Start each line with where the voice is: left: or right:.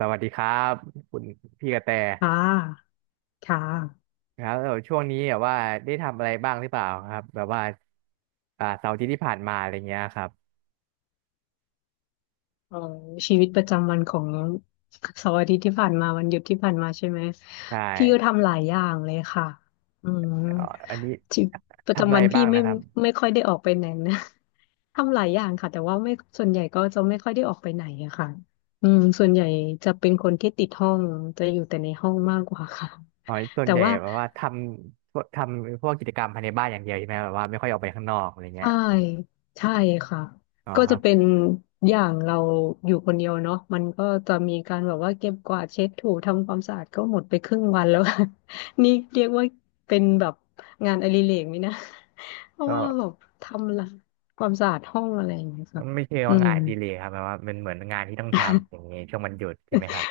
right: สวัสดีครับคุณพี่กระแต
left: ค่ะค่ะ
right: ครับแล้วช่วงนี้แบบว่าได้ทำอะไรบ้างหรือเปล่าครับแบบว่าเสาร์อาทิตย์ที่ผ่านมาอะไรเงี้ยครับ
left: เอ่อชีวิตประจำวันของเสาร์อาทิตย์ที่ผ่านมาวันหยุดที่ผ่านมาใช่ไหม
right: ใช่
left: พี่ก็ทำหลายอย่างเลยค่ะอืม
right: เอ่ออันนี้
left: ชีวิตประ
right: ทำอะ
left: จำ
right: ไร
left: วันพี่
right: บ้าง
left: ไม่
right: นะครับ
left: ไม่ค่อยได้ออกไปไหนนะ ทำหลายอย่างค่ะแต่ว่าไม่ส่วนใหญ่ก็จะไม่ค่อยได้ออกไปไหนอะค่ะอืมส่วนใหญ่จะเป็นคนที่ติดห้องจะอยู่แต่ในห้องมากกว่าค่ะ
right: อ๋อส่วน
left: แต่
right: ใหญ่
left: ว่า
right: แบบว่าทำพวกกิจกรรมภายในบ้านอย่างเดียวใช่ไหมแบบว่าไม่ค่อยออกไปข้างนอกอะไรเงี้ย
left: ใช่ ใช่ค่ะ
right: อ๋อ
left: ก็
right: ค
left: จะ
right: รับ
left: เป็นอย่างเราอยู่คนเดียวเนาะมันก็จะมีการแบบว่าเก็บกวาดเช็ดถูทำความสะอาดก็หมดไปครึ่งวันแล้ว นี่เรียกว่าเป็นแบบงานอดิเรกไหมนะ เพราะ
right: ก็
left: ว่าแบบทำละความสะอาดห้องอะไรอย่างเงี้ยค่ะ
right: ไม่ใช่ง
left: อื
right: ว่า
left: ม
right: งานอดีเลยครับแบบว่าเป็นเหมือนงานที่ต้องทำอย่างเงี้ยช่วงวันหยุดใช่ไหมครับ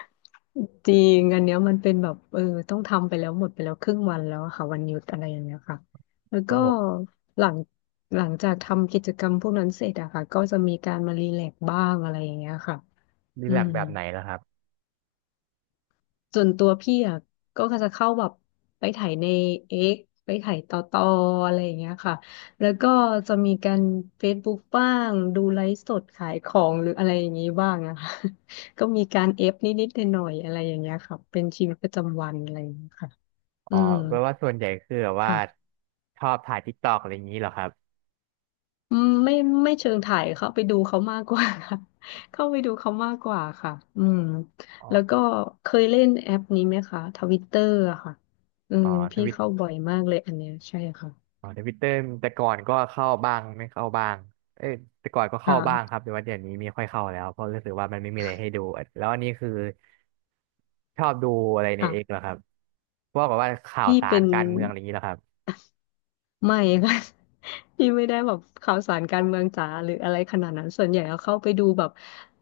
left: จริงอันเนี้ยมันเป็นแบบเออต้องทำไปแล้วหมดไปแล้วครึ่งวันแล้วอะค่ะวันหยุดอะไรอย่างเงี้ยค่ะแล้ว
right: ครับ
left: ก็
right: ผม
left: หลังหลังจากทำกิจกรรมพวกนั้นเสร็จอะค่ะก็จะมีการมารีแลกซ์บ้างอะไรอย่างเงี้ยค่ะ
right: รี
left: อื
right: แลก
left: ม
right: ซ์แบบไหนแล้วครับ
left: ส่วนตัวพี่อ่ะก็จะเข้าแบบไปถ่ายในเอ็กไปถ่ายต่ออะไรอย่างเงี้ยค่ะแล้วก็จะมีการ Facebook บ้างดูไลฟ์สดขายของหรืออะไรอย่างงี้บ้างอะค่ะ ก็มีการเอฟนิดๆหน่อยๆอะไรอย่างเงี้ยค่ะเป็นชีวิตประจำวันอะไรอย่างเงี้ยค่ะ
right: อ๋
left: อื
right: อ
left: ม
right: แปลว่าส่วนใหญ่คือแบบว่า
left: ค่ะ
right: ชอบถ่ายทิกตอกอะไรอย่างนี้เหรอครับ
left: อืมไม่เชิงถ่ายเข้าไปดูเขามากกว่า เข้าไปดูเขามากกว่าค่ะอืม
right: อ๋อ
left: แล้วก็เคยเล่นแอปนี้ไหมคะทวิตเตอร์อะค่ะอื
right: อ๋อ
left: ม
right: ท
left: พี่
right: วิต
left: เข้าบ่อยมากเลยอันเนี้ยใช่ค่ะ
right: อ๋อทวิตเตอร์แต่ก่อนก็เข้าบ้างไม่เข้าบ้างเอ้ยแต่ก่อนก็เข้าบ้างค
left: ค่ะ
right: รับแต่ว่าเดี๋ยวนี้ไม่ค่อยเข้าแล้วเพราะรู้สึกว่ามันไม่มีอะไรให้ดู แล้วอันนี้คือชอบดูอะไรในเอกเหร
left: ค่ะ
right: อครับพวกแบบว่าข่าว
left: พี่
right: สา
left: เป็
right: ร
left: น
right: การเมืองอะไรอย่างนี้เหรอครับ
left: ไม่ค่ะ พี่ไม่ได้แบบข่าวสารการเมืองจ๋าหรืออะไรขนาดนั้นส่วนใหญ่ก็เข้าไปดูแบบ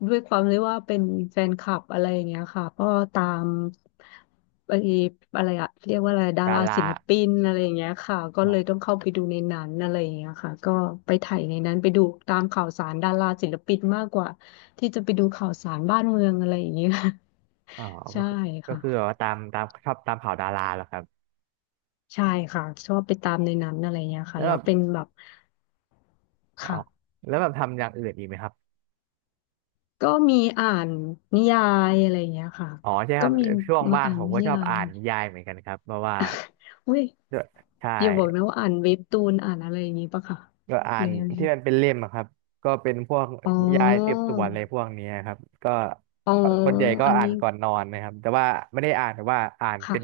left: ด้วยความที่ว่าเป็นแฟนคลับอะไรอย่างเงี้ยค่ะก็ตามไอ้อะไรอะเรียกว่าอะไรดา
right: ดา
left: รา
right: รา
left: ศิลปินอะไรอย่างเงี้ยค่ะก็
right: อ๋อ
left: เลยต้องเข้าไปดูในนั้นอะไรอย่างเงี้ยค่ะก็ไปถ่ายในนั้นไปดูตามข่าวสารดาราศิลปินมากกว่าที่จะไปดูข่าวสารบ้านเมืองอะไรอย่างเงี้ย
right: อ๋อ ก็
left: ใช่
right: คือ
left: ค่ะ
right: แบบว่าตามชอบตามข่าวดาราเหรอครับ
left: ใช่ค่ะชอบไปตามในนั้นอะไรเงี้ย
right: แล้
left: ค่ะ
right: วแบ
left: แล้ว
right: บ
left: เป็นแบบ
right: อ๋อ
left: ค่ะ
right: แล้วแบบทำอย่างอื่นอีกไหมครับ
left: ก็มีอ่านนิยายอะไรอย่างเงี้ยค่ะ
right: อ๋อใช่ค
left: ก็
right: รับ
left: มี
right: ช่วง
left: มา
right: ว่าง
left: อ่าน
right: ผม
left: นิ
right: ก็ชอบ
left: ยา
right: อ่า
left: ย
right: นนิยายเหมือนกันครับเพราะว่า
left: อุ้ย
right: ด้วยใช่
left: อย่าบอกนะว่าอ่านเว็บตูนอ่านอะไรอย่างงี้ปะค่ะ
right: ก็อ่า
left: หรื
right: น
left: อยังไง
right: ที่มันเป็นเล่มอะครับก็เป็นพวก
left: อ๋
right: นิยายสืบ
left: อ
right: สวนอะไรพวกเนี้ยครับก็
left: อ๋อ
right: ส่วนใหญ่ก็
left: อัน
right: อ่าน
left: นี้
right: ก่อนนอนนะครับแต่ว่าไม่ได้อ่านแต่ว่าอ่านเป็
left: ค่ะ
right: น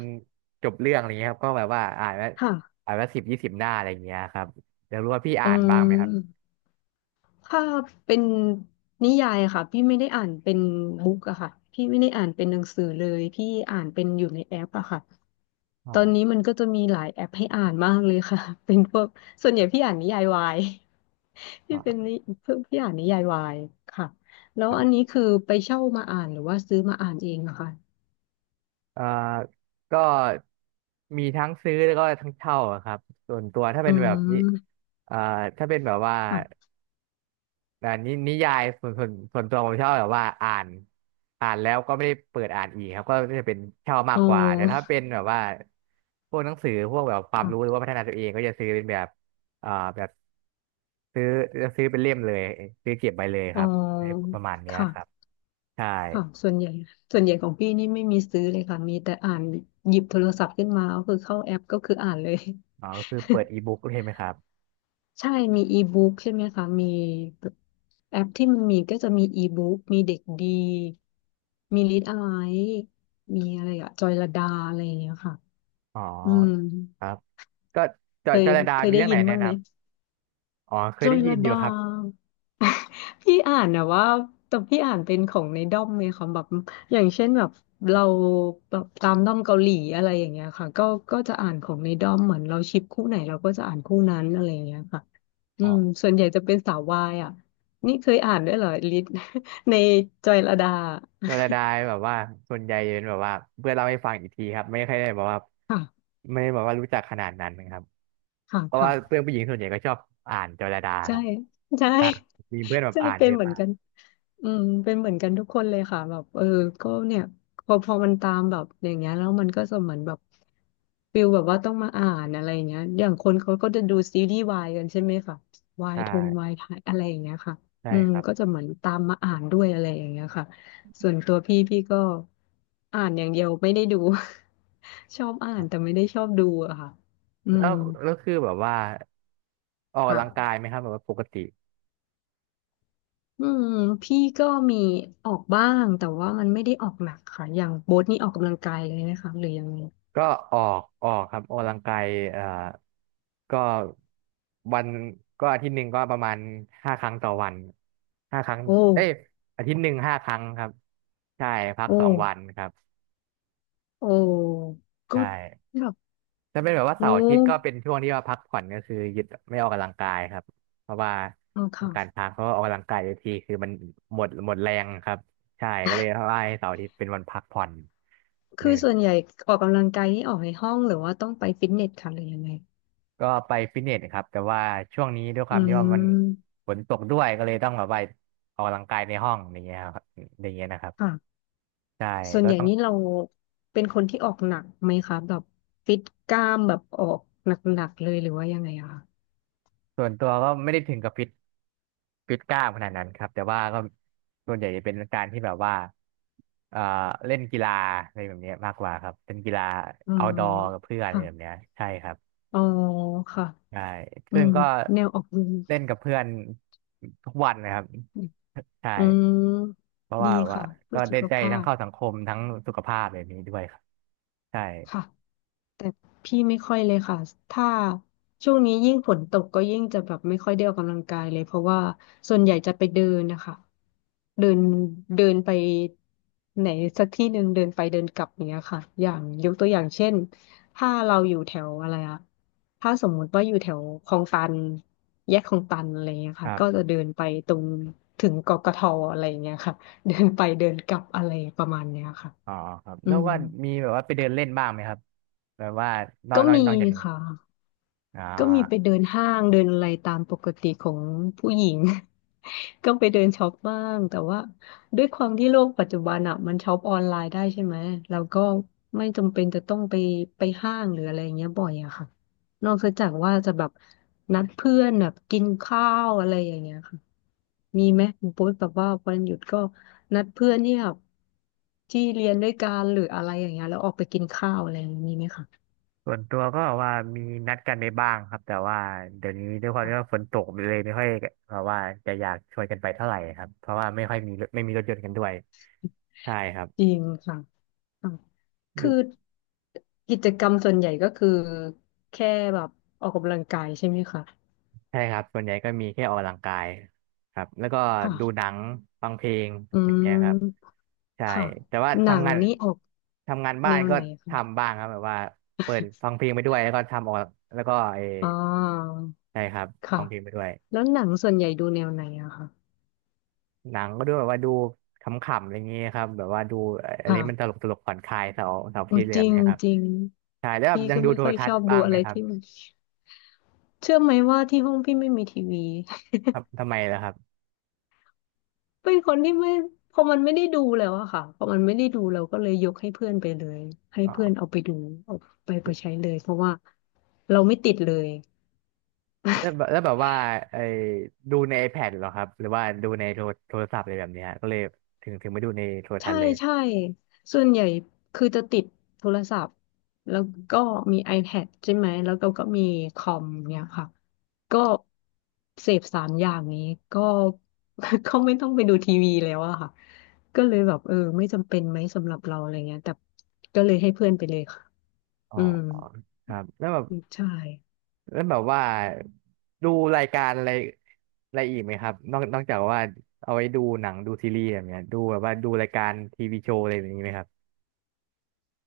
right: จบเรื่องอะไรเงี้ยครับก็แบบว่า
left: ค่ะ
right: อ่านแล้ว10-20 หน้าอะไรเงี้ยครับอยากรู้ว่าพี่
left: อ๋
right: อ่า
left: อ
right: นบ้างไหมครับ
left: ถ้าเป็นนิยายอะค่ะพี่ไม่ได้อ่านเป็นบุ๊กอะค่ะพี่ไม่ได้อ่านเป็นหนังสือเลยพี่อ่านเป็นอยู่ในแอปอะค่ะ
right: อ๋อ
left: ตอนนี้มันก็จะมีหลายแอปให้อ่านมากเลยค่ะ เป็นพวกส่วนใหญ่พี่อ่านนิยายวาย
right: อ๋
left: พี่เป็น
right: อ
left: นิเพิ่งพี่อ่านนิยายวายค่ะแล้ว
right: ครั
left: อัน
right: บ
left: นี้คือไปเช่ามาอ่านหรือว่าซื้อมาอ่านเองอะค่ะ
right: เอ่อก็มีทั้งซื้อแล้วก็ทั้งเช่าอะครับส่วนตัวถ้า
left: อื
right: เป็นแบบนี้
left: ม
right: เอ่อถ้าเป็นแบบว่า
left: ค่ะ
right: แต่นิยายส่วนตัวผมชอบแบบว่าอ่านแล้วก็ไม่ได้เปิดอ่านอีกครับก็จะเป็นเช่ามา
left: อ๋
right: กกว่าแต่ถ้า
left: อ
right: เป็นแบบว่าพวกหนังสือพวกแบบความรู้หรื
left: ค่ะ
right: อว่าพัฒนาตัวเองก็จะซื้อเป็นแบบอ่าแบบซื้อจะซื้อเป็นเล่มเลย ซื้อเก็บไว้เลยค
left: อ๋อ
right: รับประมาณเนี้ยครับ
left: ค่ะ
right: ใช่
left: ค่ะส่วนใหญ่ของพี่นี่ไม่มีซื้อเลยค่ะมีแต่อ่านหยิบโทรศัพท์ขึ้นมาก็คือเข้าแอปก็คืออ่านเลย
right: อ๋อก็คือเปิดอีบุ๊กใช่ไหมครับ
left: ใช่มีอีบุ๊กใช่ไหมคะมีแบบแอปที่มันมีก็จะมีอีบุ๊กมีเด็กดีมีลิดอะไรมีอะไรอะจอยลดาอะไรอย่างเงี้ยค่ะ
right: อ๋อ
left: อืม
right: ครับก็
left: เคย
right: จรดา
left: เคย
right: มี
left: ได้
right: เรื่องไห
left: ยิ
right: น
left: น
right: แนะ
left: บ้าง
right: น
left: ไหม
right: ำ อ๋อเค
left: จ
right: ย
left: อ
right: ได้
left: ยล
right: ยินอยู่
left: ดา
right: ครับ
left: พี่อ่านนะว่าแต่พี่อ่านเป็นของในด้อมเลยค่ะแบบอย่างเช่นแบบเราแบบตามด้อมเกาหลีอะไรอย่างเงี้ยค่ะก็จะอ่านของในด้อมเหมือนเราชิปคู่ไหนเราก็จะอ่านคู่นั้นอะไรอย่างเงี้ยค่ะอืมส่วนใหญ่จะเป็นสาววายอ่ะนี่เคยอ่านด้วยเหรอลิศ ในจอยลดา
right: โนราไดายแบบว่าส่วนใหญ่จะเป็นแบบว่าเพื่อนเล่าให้ฟังอีกทีครับไม่ค่อยได้แบบว่า
left: ค่ะ
right: ไม่ได้บอกว่ารู้จักขนาดนั้นครับ
left: ค่ะ
right: เพราะว่า
left: ค่ะ
right: เพื่อนผู้หญิงส่วนใหญ่ก็ชอบอ่านโนราไดาค
left: ใช่
right: รับ
left: ใช่
right: อ่ามีเพื่อนแบบ
left: ใช่
right: อ่าน
left: เป็
right: เย
left: น
right: อะ
left: เหมือน
right: มาก
left: กันอืมเป็นเหมือนกันทุกคนเลยค่ะแบบเออก็เนี่ยพอมันตามแบบอย่างเงี้ยแล้วมันก็จะเหมือนแบบฟิลแบบว่าต้องมาอ่านอะไรอย่างเงี้ยอย่างคนเขาก็จะดูซีรีส์วายกันใช่ไหมค่ะวาย
right: ใช่
left: ทงวายไทยอะไรอย่างเงี้ยค่ะ
right: ใช่
left: อืม
right: ครับ
left: ก็จะเหมือนตามมาอ่านด้วยอะไรอย่างเงี้ยค่ะส่วนตัวพี่ก็อ่านอย่างเดียวไม่ได้ดู ชอบอ่านแต่ไม่ได้ชอบดูอะค่ะอื
right: แล้
left: ม
right: วแล้วคือแบบว่าออก
left: ค
right: กำลังกาย
left: ่ะ
right: ไหมครับแบบว่าปกติ
left: อืมพี่ก็มีออกบ้างแต่ว่ามันไม่ได้ออกหนักค่ะอย่างโบ๊ทนี่ออกกำลังกายเลยนะคะหรือยังไง
right: ก็ออกครับออกกำลังกายเอ่อก็วันก็อาทิตย์หนึ่งก็ประมาณ5 ครั้งต่อวันห้าครั้ง
left: โอ
right: เอ้ย
left: ้
right: อาทิตย์หนึ่งห้าครั้งครับใช่พัก
left: โอ้
right: 2 วันครับ
left: โอ้
right: ใช
left: ก็
right: ่
left: แบบ
right: จะเป็นแบบว่า
left: โอ
right: เสาร์อาทิตย์ก็เป็
left: ้
right: นช่วงที่ว่าพักผ่อนก็คือหยุดไม่ออกกำลังกายครับเพราะว่า
left: อ๋อ
right: ต้อ
left: ค่ะ
right: งการพักเพราะว่าออกกำลังกายเยอะทีคือมันหมดแรงครับใช่ก็เลยว่าให้เสาร์อาทิตย์เป็นวันพักผ่อนเล
left: คื
right: ย
left: อ
right: แบบ
left: ส่วนใหญ่ออกกำลังกายนี่ออกในห้องหรือว่าต้องไปฟิตเนสค่ะหรือยังไง
right: ก็ไปฟิตเนสครับแต่ว่าช่วงนี้ด้วยค
left: อื
right: วามที่ว่ามัน
left: ม
right: ฝนตกด้วยก็เลยต้องแบบไปออกกำลังกายในห้องอย่างเงี้ยครับอย่างเงี้ยนะครับ
left: ค่ะ
right: ใช่
left: ส่วน
right: ก็
left: ใหญ่
right: ต้อง
left: นี่เราเป็นคนที่ออกหนักไหมคะแบบฟิตกล้ามแบบออกหนักๆเลยหรือว่ายังไงอะคะ
right: ส่วนตัวก็ไม่ได้ถึงกับฟิตกล้ามขนาดนั้นครับแต่ว่าก็ส่วนใหญ่จะเป็นการที่แบบว่าเอ่อเล่นกีฬาอะไรแบบเนี้ยมากกว่าครับเป็นกีฬา
left: อื
right: เอา
left: ม
right: ดอร์กับเพื่อนอะไร
left: ค่ะ
right: แบบเนี้ยใช่ครับ
left: อ๋อค่ะ
right: ใช่
left: อื
right: ซึ่ง
left: ม
right: ก็
left: แนวออกกำลั
right: เล่นกับเพื่อนทุกวันนะครับ
left: ง
right: ใช่
left: อืม
right: เพราะ
left: ดี
right: ว่า
left: ค่ะเพื่
right: ก็
left: อสุ
right: ได้
left: ข
right: ใจ
left: ภา
right: ทั้ง
left: พ
right: เข้าสังคมทั้งสุขภาพแบบนี้ด้วยครับใช่
left: ค่ะ แต่พี่ไม่ค่อยเลยค่ะถ้าช่วงนี้ยิ่งฝนตกก็ยิ่งจะแบบไม่ค่อยได้ออกกำลังกายเลยเพราะว่าส่วนใหญ่จะไปเดินนะคะเดินเดินไปไหนสักที่หนึ่งเดินไปเดินกลับอย่างเนี้ยค่ะอย่างยกตัวอย่างเช่นถ้าเราอยู่แถวอะไรอะถ้าสมมุติว่าอยู่แถวคลองตันแยกคลองตันอะไรเงี้ย
right: ค
left: ค่ะ
right: รั
left: ก็
right: บ
left: จะเดินไปตรงถึงกกทอะไรเงี้ยค่ะเดินไปเดินกลับอะไรประมาณเนี้ยค่ะ
right: อ๋อครับ
left: อื
right: แล้ว
left: ม
right: ว่ามีแบบว่าไปเดินเล่นบ้างไหมครับแบบว่า
left: ก็มี
right: นอกจากนี้
left: ค่ะ
right: อ๋
left: ก็มีไป
right: อ
left: เดินห้างเดินอะไรตามปกติของผู้หญิง ก็ไปเดินช็อปบ้างแต่ว่าด้วยความที่โลกปัจจุบันอ่ะมันช็อปออนไลน์ได้ใช่ไหมเราก็ไม่จำเป็นจะต้องไปห้างหรืออะไรอย่างเงี้ยบ่อยอะค่ะนอกจากว่าจะแบบนัดเพื่อนแบบกินข้าวอะไรอย่างเงี้ยค่ะมีไหมคุณโป๊ยแบบว่าวันหยุดก็นัดเพื่อนเนี่ยที่เรียนด้วยกันหรืออะไรอย่างเงี้ยแล้วออกไปกินข้าวอะไรอย่างงี้มีไหมคะ
right: ส่วนตัวก็ว่ามีนัดกันไปบ้างครับแต่ว่าเดี๋ยวนี้ด้วยความ
left: ค่ะ
right: ที่ว่าฝนตกเลยไม่ค่อยแบบว่าจะอยากชวนกันไปเท่าไหร่ครับเพราะว่าไม่ค่อยมีรถไม่มีรถยนต์กันด้วยใช่ครับ
left: จริงค่ะ อ่ะคือกิจกรรมส่วนใหญ่ก็คือแค่แบบออกกำลังกายใช่ไหมคะ
right: ใช่ครับส่วนใหญ่ก็มีแค่ออกกำลังกายครับแล้วก็
left: ค่ะ
right: ดูหนังฟังเพลง
left: อื
right: อะไรอย่างเงี้ยครับ
left: ม
right: ใช่
left: ค่ะ
right: แต่ว่า
left: หนังนี่ออก
right: ทำงานบ้า
left: แน
right: น
left: ว
right: ก็
left: ไหนคะ
right: ทำบ้างครับแบบว่าเปิดฟังเพลงไปด้วยแล้วก็ทำออกแล้วก็เออ
left: อ่า
right: ใช่ครับฟั
left: ค่ะ
right: งเพลงไปด้วย
left: แล้วหนังส่วนใหญ่ดูแนวไหนอะคะ
right: หนังก็ดูแบบว่าดูขำๆอะไรเงี้ยครับแบบว่าดูอะไรมันตล
left: ค่ะ
right: กตลกผ่อนคลายเสาร์เสาร์อาที่เหลี่
left: จ
right: ยม
left: ริง
right: เนี่ยครับ
left: จริง
right: ใช่แล้วแบบ
left: พี่
right: ยัง
left: ก็
right: ดู
left: ไม่
right: โท
left: ค่
right: ร
left: อย
right: ทั
left: ช
right: ศ
left: อ
right: น์
left: บดู
right: บ้าง
left: อะ
right: ไหม
left: ไร
right: ครับ
left: ที่มันเชื่อไหมว่าที่ห้องพี่ไม่มีทีวี
right: ทำไมล่ะครับ
left: เป็นคนที่ไม่พอมันไม่ได้ดูแล้วอะค่ะพอมันไม่ได้ดูเราก็เลยยกให้เพื่อนไปเลยให้
right: อ๋อ
left: เพื่อนเอาไปดูเอาไปใช้เลยเพราะว่าเราไม่ติดเลย
right: แล้วแบบว่าไอ้ดูใน iPad เหรอครับหรือว่าดูในโทรศัพท์อะไรแบบเนี้ยก็เลยถึงไม่ดูในโทรทั
left: ใช่
right: ศน์เลย
left: ใช่ส่วนใหญ่คือจะติดโทรศัพท์แล้วก็มี iPad ใช่ไหมแล้วเราก็มีคอมเนี่ยค่ะก็เสพสามอย่างนี้ก็ ก็ไม่ต้องไปดูทีวีแล้วอะค่ะก็เลยแบบเออไม่จำเป็นไหมสำหรับเราอะไรเงี้ยแต่ก็เลยให้เพื่อนไปเลยค่ะ
right: อ๋อ
left: อืม
right: ครับ
left: ใช่
right: แล้วแบบว่าดูรายการอะไรอะไรอีกไหมครับนอกจากว่าเอาไว้ดูหนังดูซีรีส์แบบเนี้ยดูแบบว่าดูรายการทีวีโชว์อะไรแบบนี้ไหมครับ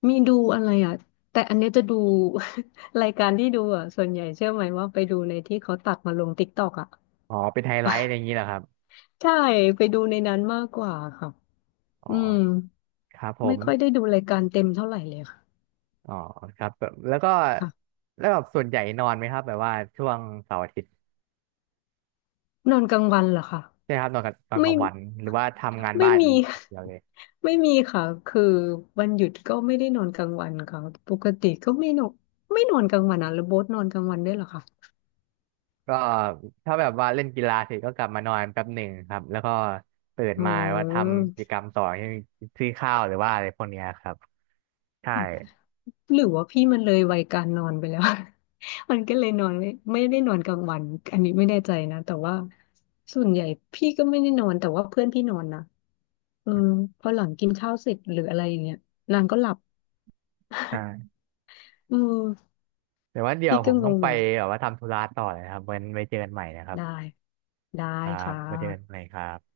left: มีดูอะไรอ่ะแต่อันเนี้ยจะดู รายการที่ดูอ่ะส่วนใหญ่เชื่อไหมว่าไปดูในที่เขาตัดมาลงติ๊กตอกอ่ะ
right: อ๋อเป็นไฮไล ท์อะไรอย่างนี้เหรอครับ
left: ใช่ไปดูในนั้นมากกว่าค่ะ
right: อ๋อ
left: อืม
right: ครับผ
left: ไม่
right: ม
left: ค่อยได้ดูรายการเต็มเท่าไหร่เลยค่ะ
right: อ๋อครับแบบแล้วก็
left: ค่ะ
right: แล้วแบบส่วนใหญ่นอนไหมครับแบบว่าช่วงเสาร์อาทิตย์
left: นอนกลางวันเหรอคะ
right: ใช่ครับนอนกับตอนก
left: ไม่
right: ลางวันหรือว่าทำงาน
left: ไม่
right: บ้านอย
left: มี
right: ่างเดียวเลย
left: ไม่มีค่ะคือวันหยุดก็ไม่ได้นอนกลางวันค่ะปกติก็ไม่นอนไม่นอนกลางวันอ่ะแล้วโบ๊ทนอนกลางวันด้วยเหรอคะ
right: ก็ถ้าแบบว่าเล่นกีฬาเสร็จก็กลับมานอนแป๊บหนึ่งครับแล้วก็ตื่น
left: อ๋
right: มาว่าท
left: อ
right: ำกิจกรรมต่อซื้อข้าวหรือว่าอะไรพวกเนี้ยครับใช่
left: หรือว่าพี่มันเลยวัยการนอนไปแล้ว มันก็เลยนอนไม่ได้นอนกลางวันอันนี้ไม่แน่ใจนะแต่ว่าส่วนใหญ่พี่ก็ไม่ได้นอนแต่ว่าเพื่อนพี่นอนนะเออพอหลังกินข้าวเสร็จหรืออะไรอย่างเงี้ยนางก็หลับ
right: ใช่
left: เออ
right: แต่ว่าเดี๋ยว
left: พี่
right: ผ
left: ก็
right: ม
left: ง
right: ต้อง
left: ง
right: ไป
left: เหมือน
right: แบบว่าทำธุระต่อเลยครับไว้เจอกันใหม่นะครับ
left: ได้ได้
right: ครับ
left: ค่ะ
right: ไว้เจอกันใหม่ครับ